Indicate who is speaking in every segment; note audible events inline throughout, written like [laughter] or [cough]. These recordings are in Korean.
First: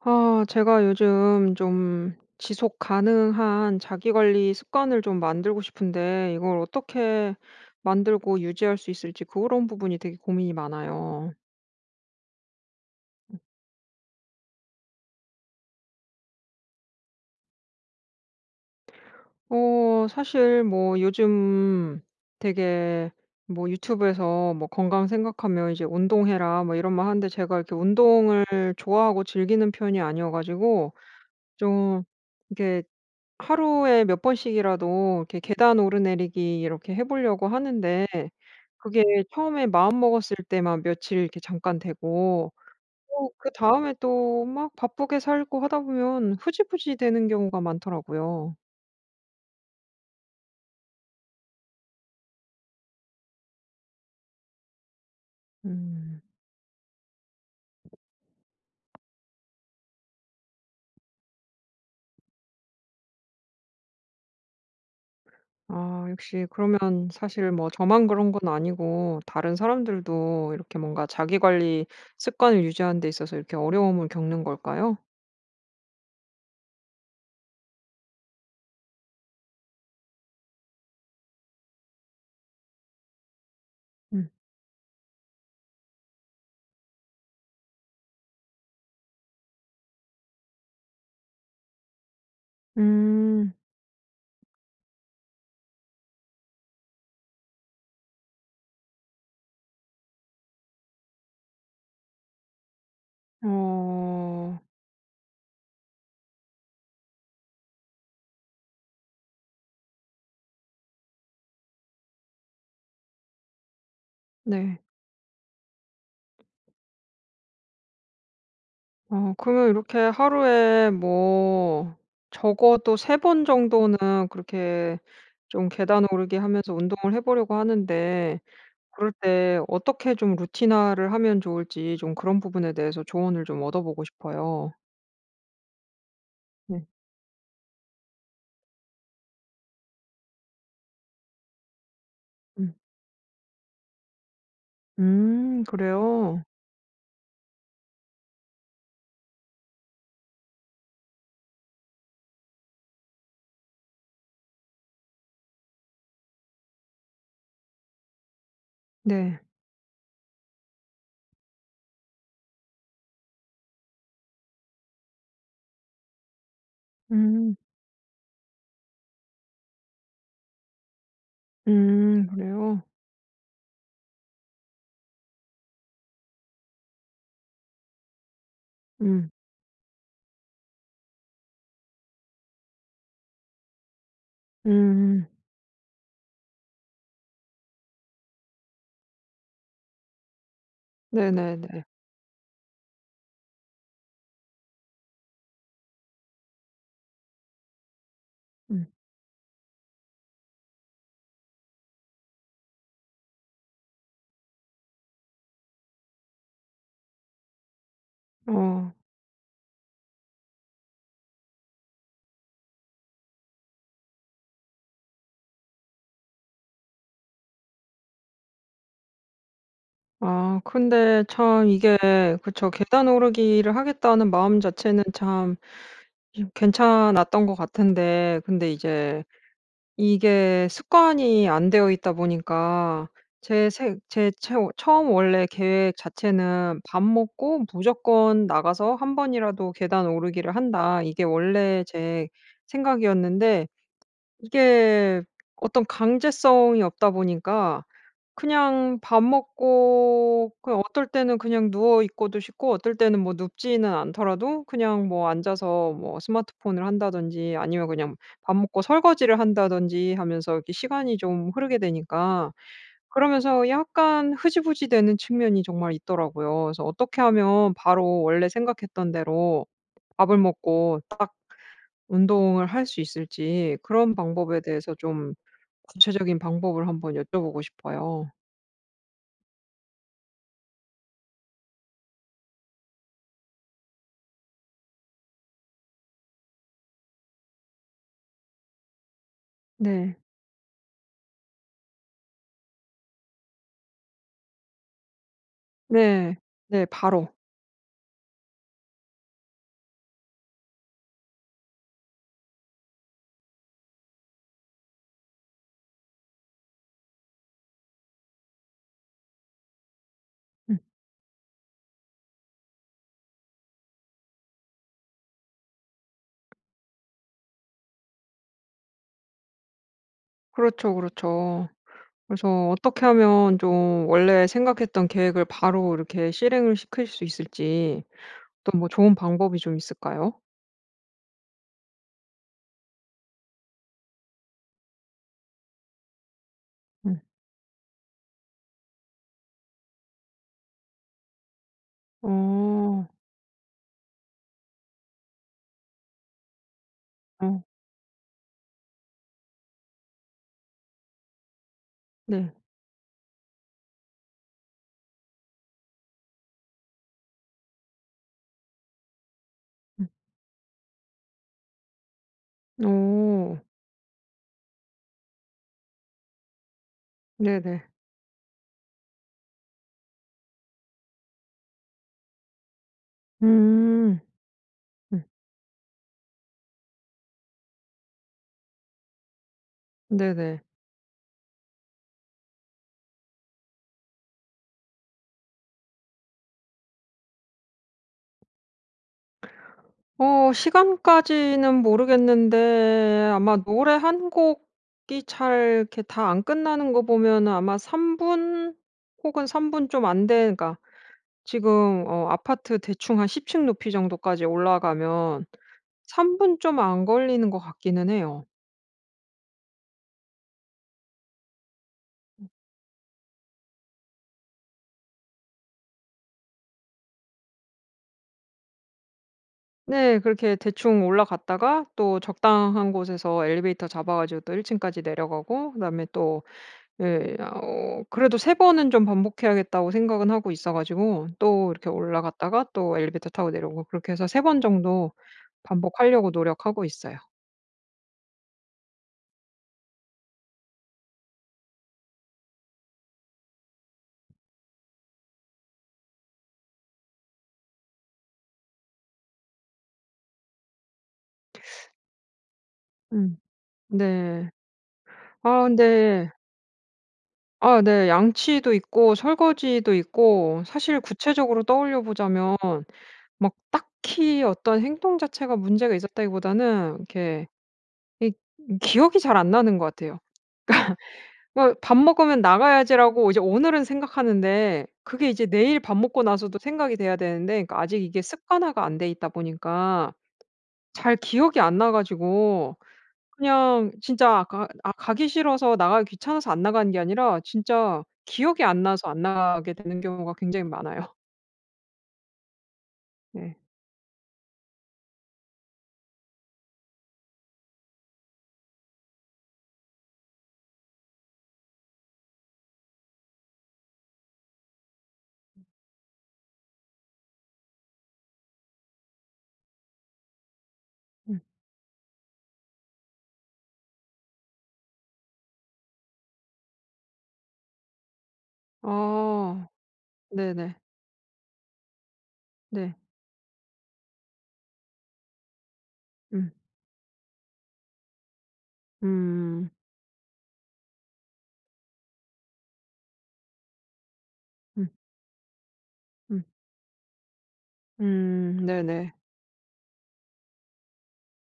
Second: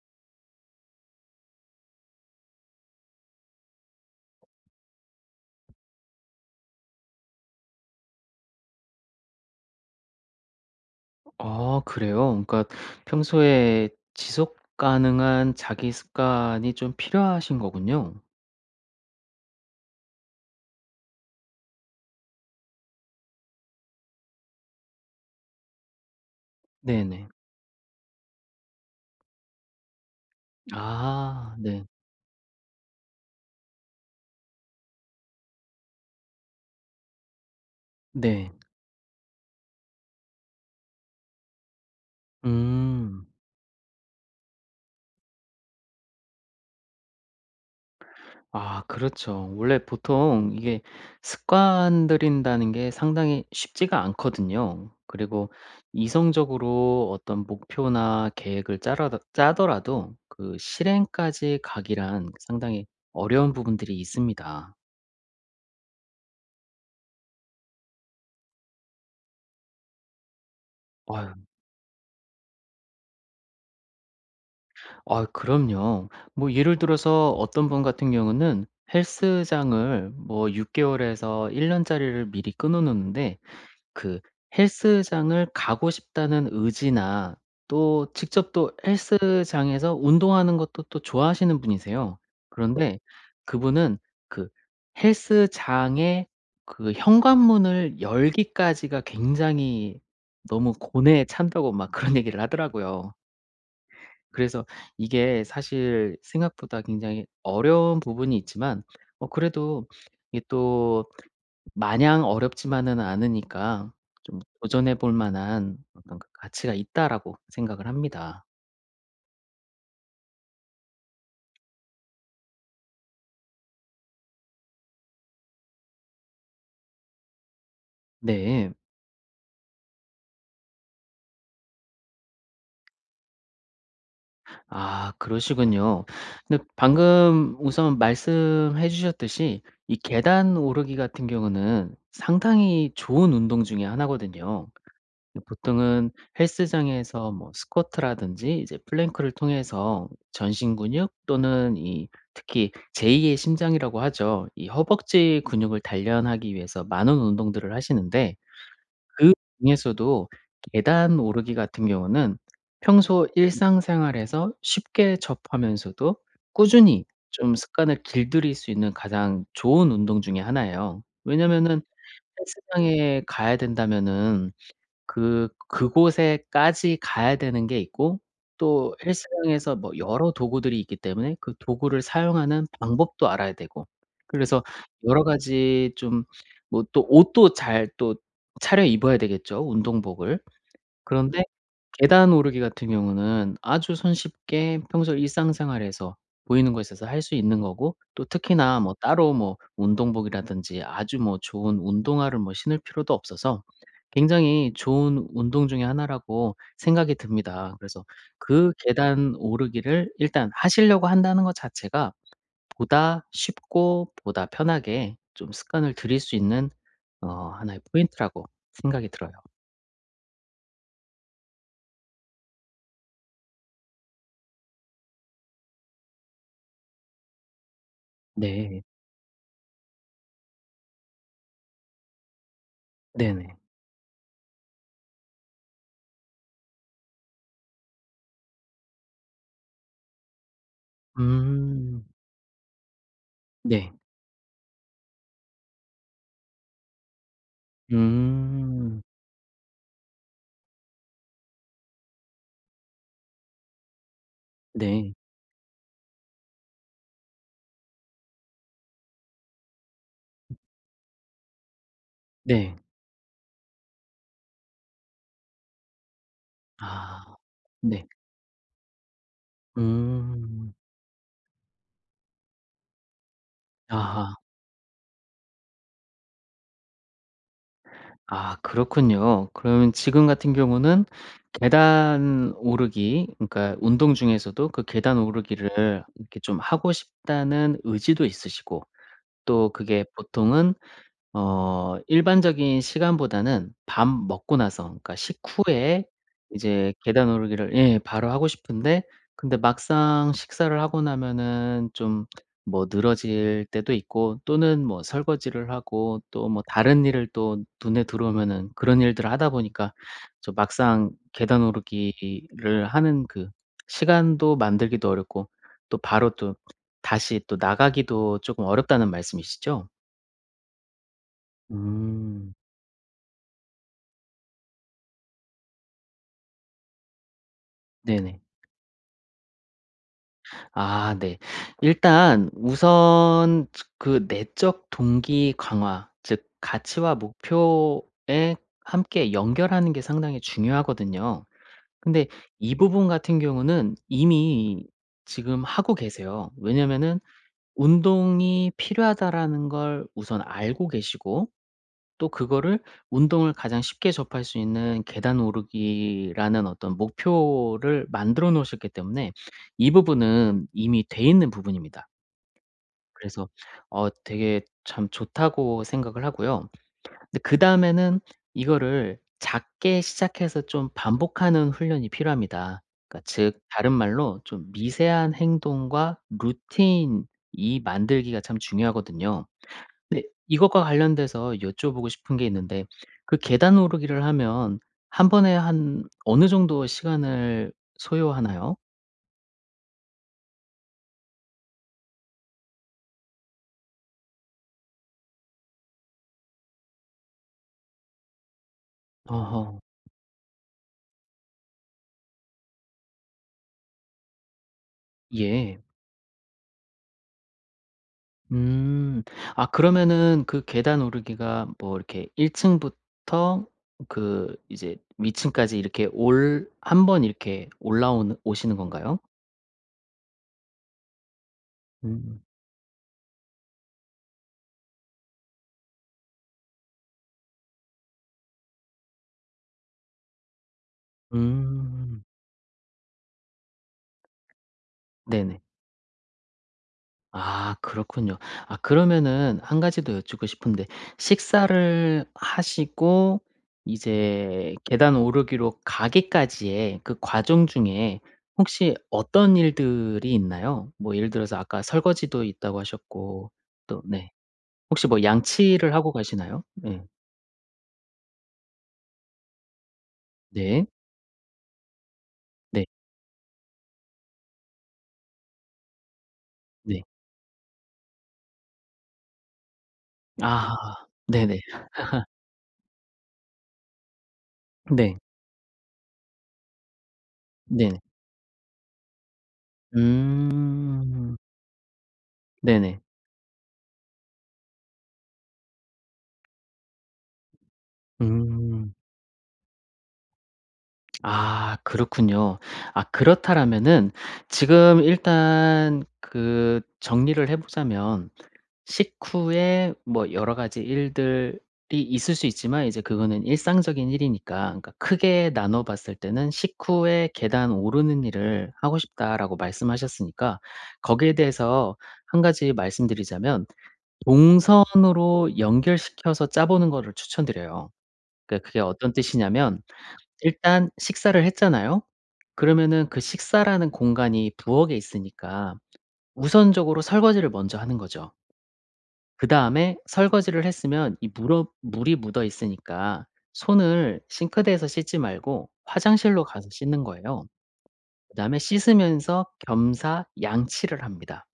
Speaker 1: 아 제가 요즘 좀 지속 가능한 자기 관리 습관을 좀 만들고 싶은데 이걸 어떻게 만들고 유지할 수 있을지 그런 부분이 되게 고민이
Speaker 2: 어
Speaker 1: 많아요.
Speaker 2: 아 그래요? 응 그러니까
Speaker 1: 음.
Speaker 2: 평소에 지속 가능한 자기 습관이 좀 필요하신 거군요.
Speaker 1: 어 사실 뭐 요즘 되게 뭐 유튜브에서 뭐 건강 생각하면 이제 "운동해라." 뭐 이런 말
Speaker 2: 네네.
Speaker 1: 하는데 제가 이렇게 운동을 좋아하고 즐기는 편이 아니어 가지고
Speaker 2: 아 네.
Speaker 1: 좀 이렇게 하루에 몇 번씩이라도 이렇게 계단 오르내리기 이렇게 해 보려고 하는데
Speaker 2: 네.
Speaker 1: 그게 처음에 마음 먹었을 때만 며칠 이렇게 잠깐 되고
Speaker 2: 음.
Speaker 1: 또 그다음에 또 막 바쁘게 살고 하다 보면 흐지부지되는 경우가 많더라고요.
Speaker 2: 아 그렇죠. 원래 보통 이게 습관 들인다는 게 상당히 쉽지가 않거든요. 그리고
Speaker 1: 음.
Speaker 2: 이성적으로 어떤 목표나 계획을 짜라더 짜더라도 그 실행까지 가기란 상당히 어려운 부분들이 있습니다.
Speaker 1: 아 역시 그러면 사실 뭐 저만 그런 건 아니고 다른 사람들도 이렇게 뭔가
Speaker 2: 아유.
Speaker 1: 자기 관리 습관을 유지하는 데 있어서 이렇게 어려움을 겪는 걸까요?
Speaker 2: 아유 그럼요. 뭐 예를 들어서 어떤 분 같은 경우는 헬스장을 뭐 6 개월에서 1 년짜리를 미리 끊어 놓는데 그
Speaker 1: 음.
Speaker 2: '헬스장을 가고 싶다.'는 의지나 또 직접 또 헬스장에서 운동하는 것도 또 좋아하시는 분이세요. 그런데
Speaker 1: 음.
Speaker 2: 그분은 그 "헬스장에 그 현관문을 열기까지가 굉장히 너무 고뇌에 찬다."고 막 그런 얘기를 하더라고요.
Speaker 1: 어.
Speaker 2: 그래서 이게 사실 생각보다 굉장히 어려운 부분이 있지만 어 그래도 이게 또 마냥 어렵지만은 않으니까 좀
Speaker 1: 네.
Speaker 2: '도전해볼 만한 어떤 가치가 있다.'라고 생각을 합니다.
Speaker 1: 어 그러면 이렇게 하루에 뭐 적어도 3 번 정도는 그렇게 좀 계단 오르기 하면서 운동을 해 보려고 하는데
Speaker 2: 네.
Speaker 1: 그럴 때 어떻게 좀 루틴화를 하면 좋을지 좀 그런 부분에 대해서 조언을 좀 얻어 보고 싶어요.
Speaker 2: 아 그러시군요. 근데
Speaker 1: 네.
Speaker 2: 방금 우선 말씀해 주셨듯이 이 계단 오르기 같은 경우는
Speaker 1: 음.
Speaker 2: 상당히 좋은 운동 중에 1 거든요. 이
Speaker 1: 음
Speaker 2: 보통은
Speaker 1: 그래요?
Speaker 2: 헬스장에서 뭐 스쿼트라든지 이제 플랭크를 통해서 전신 근육 또는 이 특히 제2 의 심장이라고 하죠. 이 허벅지 근육을 단련하기 위해서 많은 운동들을 하시는데
Speaker 1: 네.
Speaker 2: 그중에서도 계단 오르기 같은 경우는 평소 일상생활에서 쉽게 접하면서도 꾸준히 쫌
Speaker 1: 음.
Speaker 2: 습관을 길들일 수 있는 가장 좋은 운동 중에 1 예요. 왜냐하면은
Speaker 1: 음 그래요?
Speaker 2: 헬스장에 가야 된다면은 그 그곳에까지 가야 되는 게 있고 또
Speaker 1: 음.
Speaker 2: 헬스장에서 뭐 여러 도구들이 있기 때문에 그 도구를 사용하는 방법도 알아야 되고 그래서 여러
Speaker 1: 음.
Speaker 2: 가지 좀 뭐 또 옷도 잘 또 차려 입어야 되겠죠 운동복을? 그런데
Speaker 1: 네네네.
Speaker 2: 계단 오르기 같은 경우는 아주 손쉽게 평소 일상생활에서 보이는 곳에서 할 수 있는 거고 또 특히나
Speaker 1: 음.
Speaker 2: 뭐 따로 뭐 운동복이라든지 아주 뭐 좋은 운동화를 뭐 신을 필요도 없어서 굉장히 좋은 운동 중에 1 라고 생각이 듭니다. 그래서 그
Speaker 1: 어.
Speaker 2: 계단 오르기를 일단 하시려고 한다는 거 자체가 보다 쉽고 보다 편하게 좀 습관을 들일 수 있는 어 1 의 포인트라고 생각이 들어요.
Speaker 1: 아 근데 참 이게 그쵸. '계단 오르기를 하겠다.'는 마음 자체는 참 괜찮았던 것 같은데 근데
Speaker 2: 네.
Speaker 1: 이제 이게 습관이 안 되어 있다 보니까
Speaker 2: 네네.
Speaker 1: 제 새 제 체오 처음 원래 계획 자체는 '밥 먹고 무조건 나가서 1 번이라도 계단 오르기를 한다.' 이게 원래
Speaker 2: 음.
Speaker 1: 제 생각이었는데
Speaker 2: 네.
Speaker 1: 이게 어떤 강제성이 없다 보니까 그냥
Speaker 2: 음.
Speaker 1: 밥 먹고 그냥 어떨 때는 그냥 누워있고도 싶고 어떨 때는 뭐 눕지는 않더라도 그냥
Speaker 2: 네.
Speaker 1: 뭐 앉아서 뭐 스마트폰을 한다든지 아니면 그냥 밥 먹고 설거지를 한다든지 하면서 이렇게 시간이 좀 흐르게 되니까
Speaker 2: 네.
Speaker 1: 그러면서 약간 흐지부지되는 측면이 정말 있더라고요. 그래서 어떻게
Speaker 2: 아.
Speaker 1: 하면
Speaker 2: 네.
Speaker 1: 바로 원래 생각했던 대로 밥을
Speaker 2: 음.
Speaker 1: 먹고 딱 운동을 할 수 있을지 그런
Speaker 2: 아하.
Speaker 1: 방법에 대해서 좀 구체적인 방법을 한번 여쭤보고 싶어요.
Speaker 2: 아 그렇군요. 그러면 지금 같은 경우는 계단 오르기 그러니까 운동 중에서도 그 '계단 오르기를 이렇게 좀 하고 싶다.'는 의지도 있으시고 또 그게
Speaker 1: 네.
Speaker 2: 보통은 어 일반적인 시간보다는 밥 먹고 나서 그러니까 식후에
Speaker 1: 네. 네
Speaker 2: 이제 계단
Speaker 1: 바로.
Speaker 2: 오르기를 예. 바로 하고 싶은데 근데 막상 식사를 하고 나면은 좀 뭐 늘어질 때도 있고 또는 뭐 설거지를 하고 또 뭐 다른 일을 또 눈에 들어오면은 그런 일들을 하다 보니까 좀
Speaker 1: 음.
Speaker 2: 막상 '계단 오르기를 하는 그 시간도 만들기도 어렵고 또 바로 또 다시 또 나가기도 쪼금 어렵다.'는 말씀이시죠?
Speaker 1: 그렇죠, 그렇죠.
Speaker 2: 음.
Speaker 1: 그래서 어떻게 하면 좀 원래 생각했던 계획을 바로 이렇게 실행을 시킬 수 있을지
Speaker 2: 네네.
Speaker 1: 또 뭐 좋은 방법이 좀 있을까요?
Speaker 2: 아 네. 일단 우선 츠 그 내적 동기 강화 즉 가치와
Speaker 1: 음.
Speaker 2: 목표에 함께 연결하는 게 상당히 중요하거든요. 근데 이 부분
Speaker 1: 어.
Speaker 2: 같은 경우는 이미 지금 하고 계세요. 왜냐하면은
Speaker 1: 어.
Speaker 2: '운동이 필요하다.'라는 걸 우선 알고 계시고 또
Speaker 1: 네.
Speaker 2: 그거를 운동을 가장 쉽게 접할 수 있는 계단 오르기라는 어떤 목표를 만들어 놓으셨기 때문에 이
Speaker 1: 음.
Speaker 2: 부분은 이미 돼 있는 부분입니다. 그래서
Speaker 1: 어.
Speaker 2: 어 되게 참 좋다고 생각을 하고요. 근데
Speaker 1: 네네.
Speaker 2: 그다음에는 이거를 작게 시작해서 좀 반복하는 훈련이 필요합니다. 그러니까 즉 다른
Speaker 1: 음.
Speaker 2: 말로 좀
Speaker 1: 음.
Speaker 2: 미세한 행동과 루틴 이 만들기가 참 중요하거든요. 근데
Speaker 1: 네네.
Speaker 2: 이것과 관련돼서 여쭤보고 싶은 게 있는데 그 계단 오르기를 하면 1 번에 한 어느 정도의 시간을 소요하나요?
Speaker 1: 어 시간까지는 모르겠는데 아마 노래 1 곡이 잘 이렇게 다 안 끝나는 거 보면 아마 3분 혹은 3
Speaker 2: 어허.
Speaker 1: 분 좀 안 되 그니까 지금 어 아파트 대충 한 10 층 높이 정도까지 올라가면
Speaker 2: 예.
Speaker 1: 3 분 좀 안 걸리는 것 같기는 해요.
Speaker 2: 음. 아 그러면은 그 계단 오르기가 뭐 이렇게
Speaker 1: 음.
Speaker 2: 1 층부터 그 이제 위층까지 이렇게 올 1 번 이렇게 올라오는 오시는 건가요?
Speaker 1: 네. 그렇게 대충 올라갔다가 또
Speaker 2: 음.
Speaker 1: 적당한 곳에서 엘리베이터 잡아 가지고 또 1 층까지 내려가고 그다음에 또 예 어 그래도 '3 번은 좀 반복해야겠다.'고 생각은 하고 있어 가지고 또 이렇게
Speaker 2: 음.
Speaker 1: 올라갔다가 또 엘리베이터 타고 내려오고 그렇게 해서 3 번 정도
Speaker 2: 네네.
Speaker 1: 반복하려고 노력하고 있어요.
Speaker 2: 아 그렇군요. 아 그러면은 1 가지 더 여쭙고 싶은데 식사를 하시고 이제 계단 오르기로 가기까지의 그 과정 중에 혹시 어떤 일들이 있나요? 뭐 예를 들어서 아까 설거지도 있다고
Speaker 1: 음
Speaker 2: 하셨고 또 네
Speaker 1: 네.
Speaker 2: 혹시 뭐
Speaker 1: 아
Speaker 2: 양치를 하고
Speaker 1: 근데
Speaker 2: 가시나요? 네.
Speaker 1: 아 네. 양치도 있고 설거지도 있고
Speaker 2: 네.
Speaker 1: 사실 구체적으로 떠올려 보자면
Speaker 2: 네.
Speaker 1: 막 딱히 어떤 행동 자체가 문제가 있었다기보다는
Speaker 2: 네.
Speaker 1: 이렇게 이 기억이 잘 안 나는 것 같아요.
Speaker 2: 아. 네네.
Speaker 1: 그러니까 뭐 '밥
Speaker 2: [laughs]
Speaker 1: 먹으면 나가야지.'라고 이제 오늘은 생각하는데
Speaker 2: 네.
Speaker 1: 그게 이제 내일 밥 먹고 나서도 생각이 돼야 되는데 그
Speaker 2: 네.
Speaker 1: 아직 이게 습관화가 안 돼 있다 보니까 잘
Speaker 2: 음.
Speaker 1: 기억이 안 나 가지고
Speaker 2: 네네.
Speaker 1: 그냥 진짜 아 가 아 가기 싫어서 나가기 귀찮아서 안 나가는 게 아니라 진짜 기억이 안
Speaker 2: 음.
Speaker 1: 나서 안 나가게 되는 경우가 굉장히 많아요.
Speaker 2: 아 그렇군요. 아
Speaker 1: 네.
Speaker 2: 그렇다라면은 지금 일단 그 정리를 해 보자면 식후에 뭐 여러 가지 일들이 있을 수 있지만 이제 그거는 일상적인 일이니까 그러니까 크게
Speaker 1: 음.
Speaker 2: 나눠봤을 때는 "식후에 계단 오르는 일을 하고 싶다."라고 말씀하셨으니까 거기에
Speaker 1: 음.
Speaker 2: 대해서 1 가지 말씀드리자면 동선으로 연결시켜서 짜 보는 거를 추천 드려요. 그러니까 그게 어떤
Speaker 1: 아.
Speaker 2: 뜻이냐면
Speaker 1: 네네.
Speaker 2: 일단 식사를 했잖아요.
Speaker 1: 네.
Speaker 2: 그러면은 그 식사라는 공간이 부엌에 있으니까
Speaker 1: 음.
Speaker 2: 우선적으로 설거지를 먼저 하는 거죠.
Speaker 1: 음.
Speaker 2: 그다음에 설거지를 했으면 이 물어 물이 묻어 있으니까 손을 싱크대에서
Speaker 1: 음.
Speaker 2: 씻지 말고 화장실로
Speaker 1: 음.
Speaker 2: 가서 씻는 거예요.
Speaker 1: 음
Speaker 2: 그다음에
Speaker 1: 네네.
Speaker 2: 씻으면서 겸사 양치를 합니다.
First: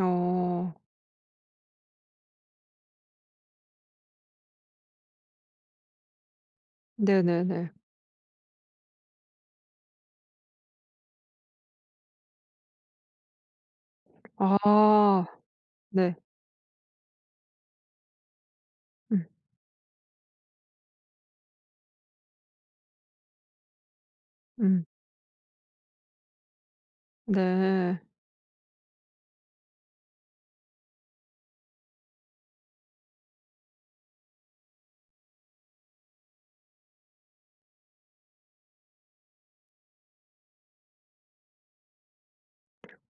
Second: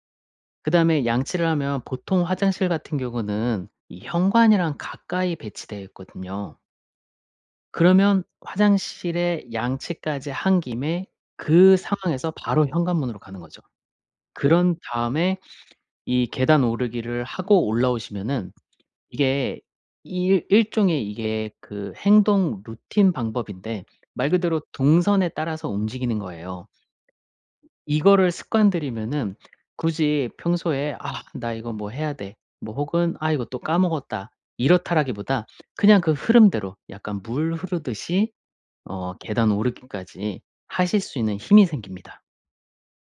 Speaker 1: 어.
Speaker 2: 그다음에 양치를 하면 보통 화장실 같은 경우는 이 현관이랑 가까이 배치되어 있거든요.
Speaker 1: 네네네.
Speaker 2: 그러면 화장실에 양치까지 한 김에 그 상황에서 바로 현관문으로 가는 거죠. 그런
Speaker 1: 아
Speaker 2: 다음에
Speaker 1: 네.
Speaker 2: 이 계단 오르기를 하고 올라오시면은
Speaker 1: 음.
Speaker 2: 이게 이 일종의 이게 그 행동 루틴 방법인데 말 그대로
Speaker 1: 음.
Speaker 2: 동선에 따라서 움직이는 거예요.
Speaker 1: 네.
Speaker 2: 이거를 습관들이면은 굳이 평소에 '아 나 이거 뭐 해야 돼.' 뭐 혹은 '아 이거 또 까먹었다.' 이렇다라기보다 그냥 그 흐름대로 약간 물 흐르듯이 어 계단 오르기까지 하실 수 있는 힘이 생깁니다.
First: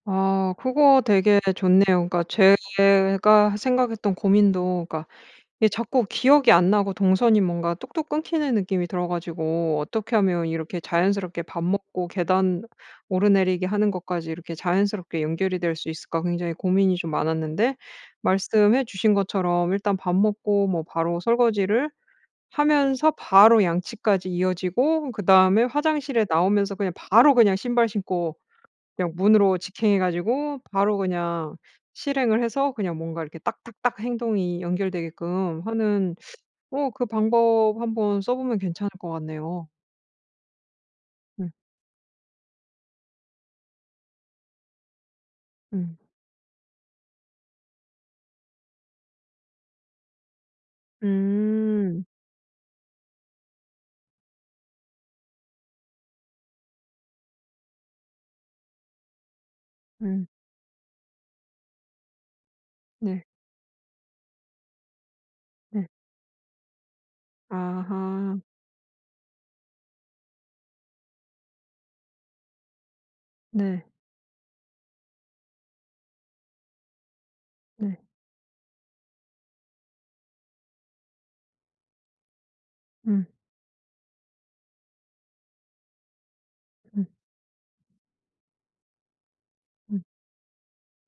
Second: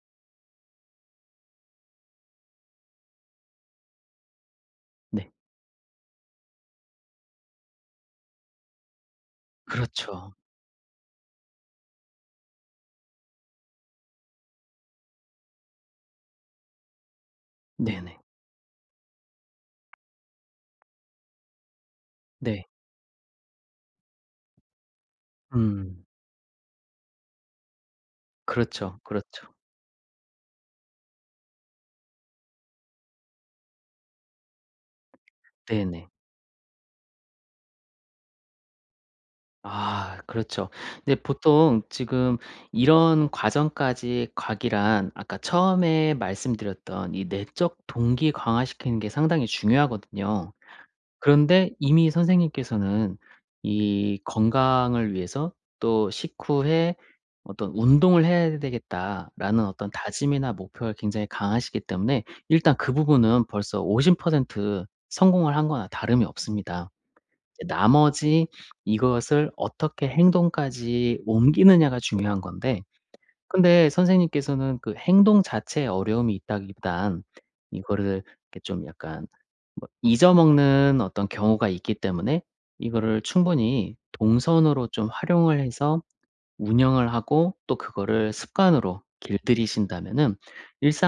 Speaker 1: 아 그거 되게 좋네요. 그러니까 제가 생각했던 고민도 그러니까
Speaker 2: 네.
Speaker 1: 이게 자꾸 기억이 안 나고 동선이 뭔가 뚝뚝 끊기는 느낌이 들어 가지고 '어떻게
Speaker 2: 그렇죠.
Speaker 1: 하면 이렇게 자연스럽게 밥 먹고 계단 오르내리기 하는 것까지 이렇게 자연스럽게 연결이 될 수 있을까?' 굉장히 고민이 좀 많았는데
Speaker 2: 네네.
Speaker 1: 말씀해 주신 것처럼 일단 밥 먹고 뭐 바로 설거지를
Speaker 2: 네.
Speaker 1: 하면서 바로 양치까지 이어지고 그다음에
Speaker 2: 음.
Speaker 1: 화장실에 나오면서 그냥 바로 그냥 신발 신고
Speaker 2: 그렇죠,
Speaker 1: 그냥
Speaker 2: 그렇죠.
Speaker 1: 문으로 직행해 가지고 바로 그냥 실행을 해서 그냥 뭔가 이렇게 딱딱딱 행동이 연결되게끔
Speaker 2: 네네.
Speaker 1: 하는 어 그 방법 한번 써보면 괜찮을 것 같네요.
Speaker 2: 아 그렇죠. 이제
Speaker 1: 음.
Speaker 2: 보통 지금 이런 과정까지 가기란 아까
Speaker 1: 음.
Speaker 2: 처음에 말씀드렸던 이 내적 동기 강화시키는 게 상당히 중요하거든요. 그런데
Speaker 1: 음.
Speaker 2: 이미 선생님께서는 이 건강을 위해서 또 식후에 '어떤 운동을 해야 되겠다.'라는 어떤
Speaker 1: 음.
Speaker 2: 다짐이나 목표가 굉장히 강하시기 때문에 일단 그
Speaker 1: 네.
Speaker 2: 부분은 벌써 50% 성공을 한 거나
Speaker 1: 네.
Speaker 2: 다름이 없습니다. 이제
Speaker 1: 아하.
Speaker 2: 나머지 이것을 어떻게 행동까지 옮기느냐가 중요한 건데
Speaker 1: 네.
Speaker 2: 근데 선생님께서는 그 행동 자체에 어려움이 있다기 딴
Speaker 1: 네.
Speaker 2: 이거를 이렇게 좀 약간 뭐 잊어 먹는 어떤 경우가 있기 때문에 이거를
Speaker 1: 음.
Speaker 2: 충분히 동선으로 좀 활용을 해서
Speaker 1: 음.
Speaker 2: 운영을 하고 또 그거를 습관으로
Speaker 1: 음.
Speaker 2: 길들이신다면은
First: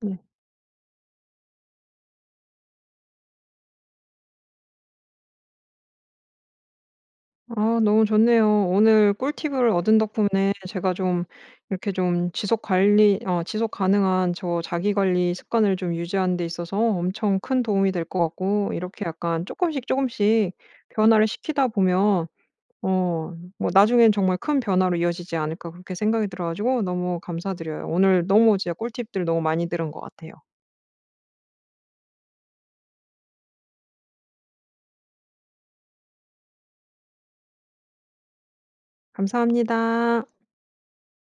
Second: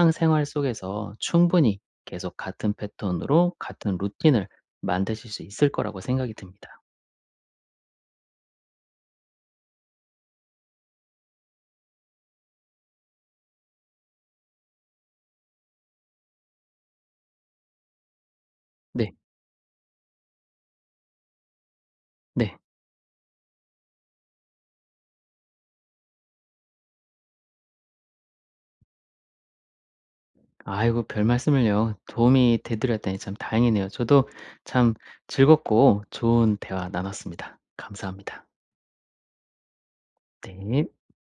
Speaker 1: 네.
Speaker 2: 속에서 충분히 계속 같은 패턴으로 같은 루틴을 만드실 수 있을 거라고 생각이 듭니다.
Speaker 1: 아 너무 좋네요. 오늘 꿀팁을 얻은 덕분에 제가 좀 이렇게 좀 지속 관리 어 지속가능한 저 자기 관리 습관을 좀 유지하는 데 있어서 엄청 큰 도움이 될 것 같고 이렇게
Speaker 2: 네.
Speaker 1: 약간 쪼끔씩, 쪼금씩 변화를 시키다 보면
Speaker 2: 네.
Speaker 1: 어 뭐 '나중에는 정말 큰 변화로 이어지지 않을까?' 그렇게 생각이 들어 가지고 너무 감사드려요. 오늘 너무 진짜 꿀팁들 너무 많이 들은 것 같아요.
Speaker 2: 아이고 별말씀을요. 도움이 돼 드렸다니 참 다행이네요. 저도 참 즐겁고 좋은 대화 나눴습니다. 감사합니다.
Speaker 1: 감사합니다.
Speaker 2: 네.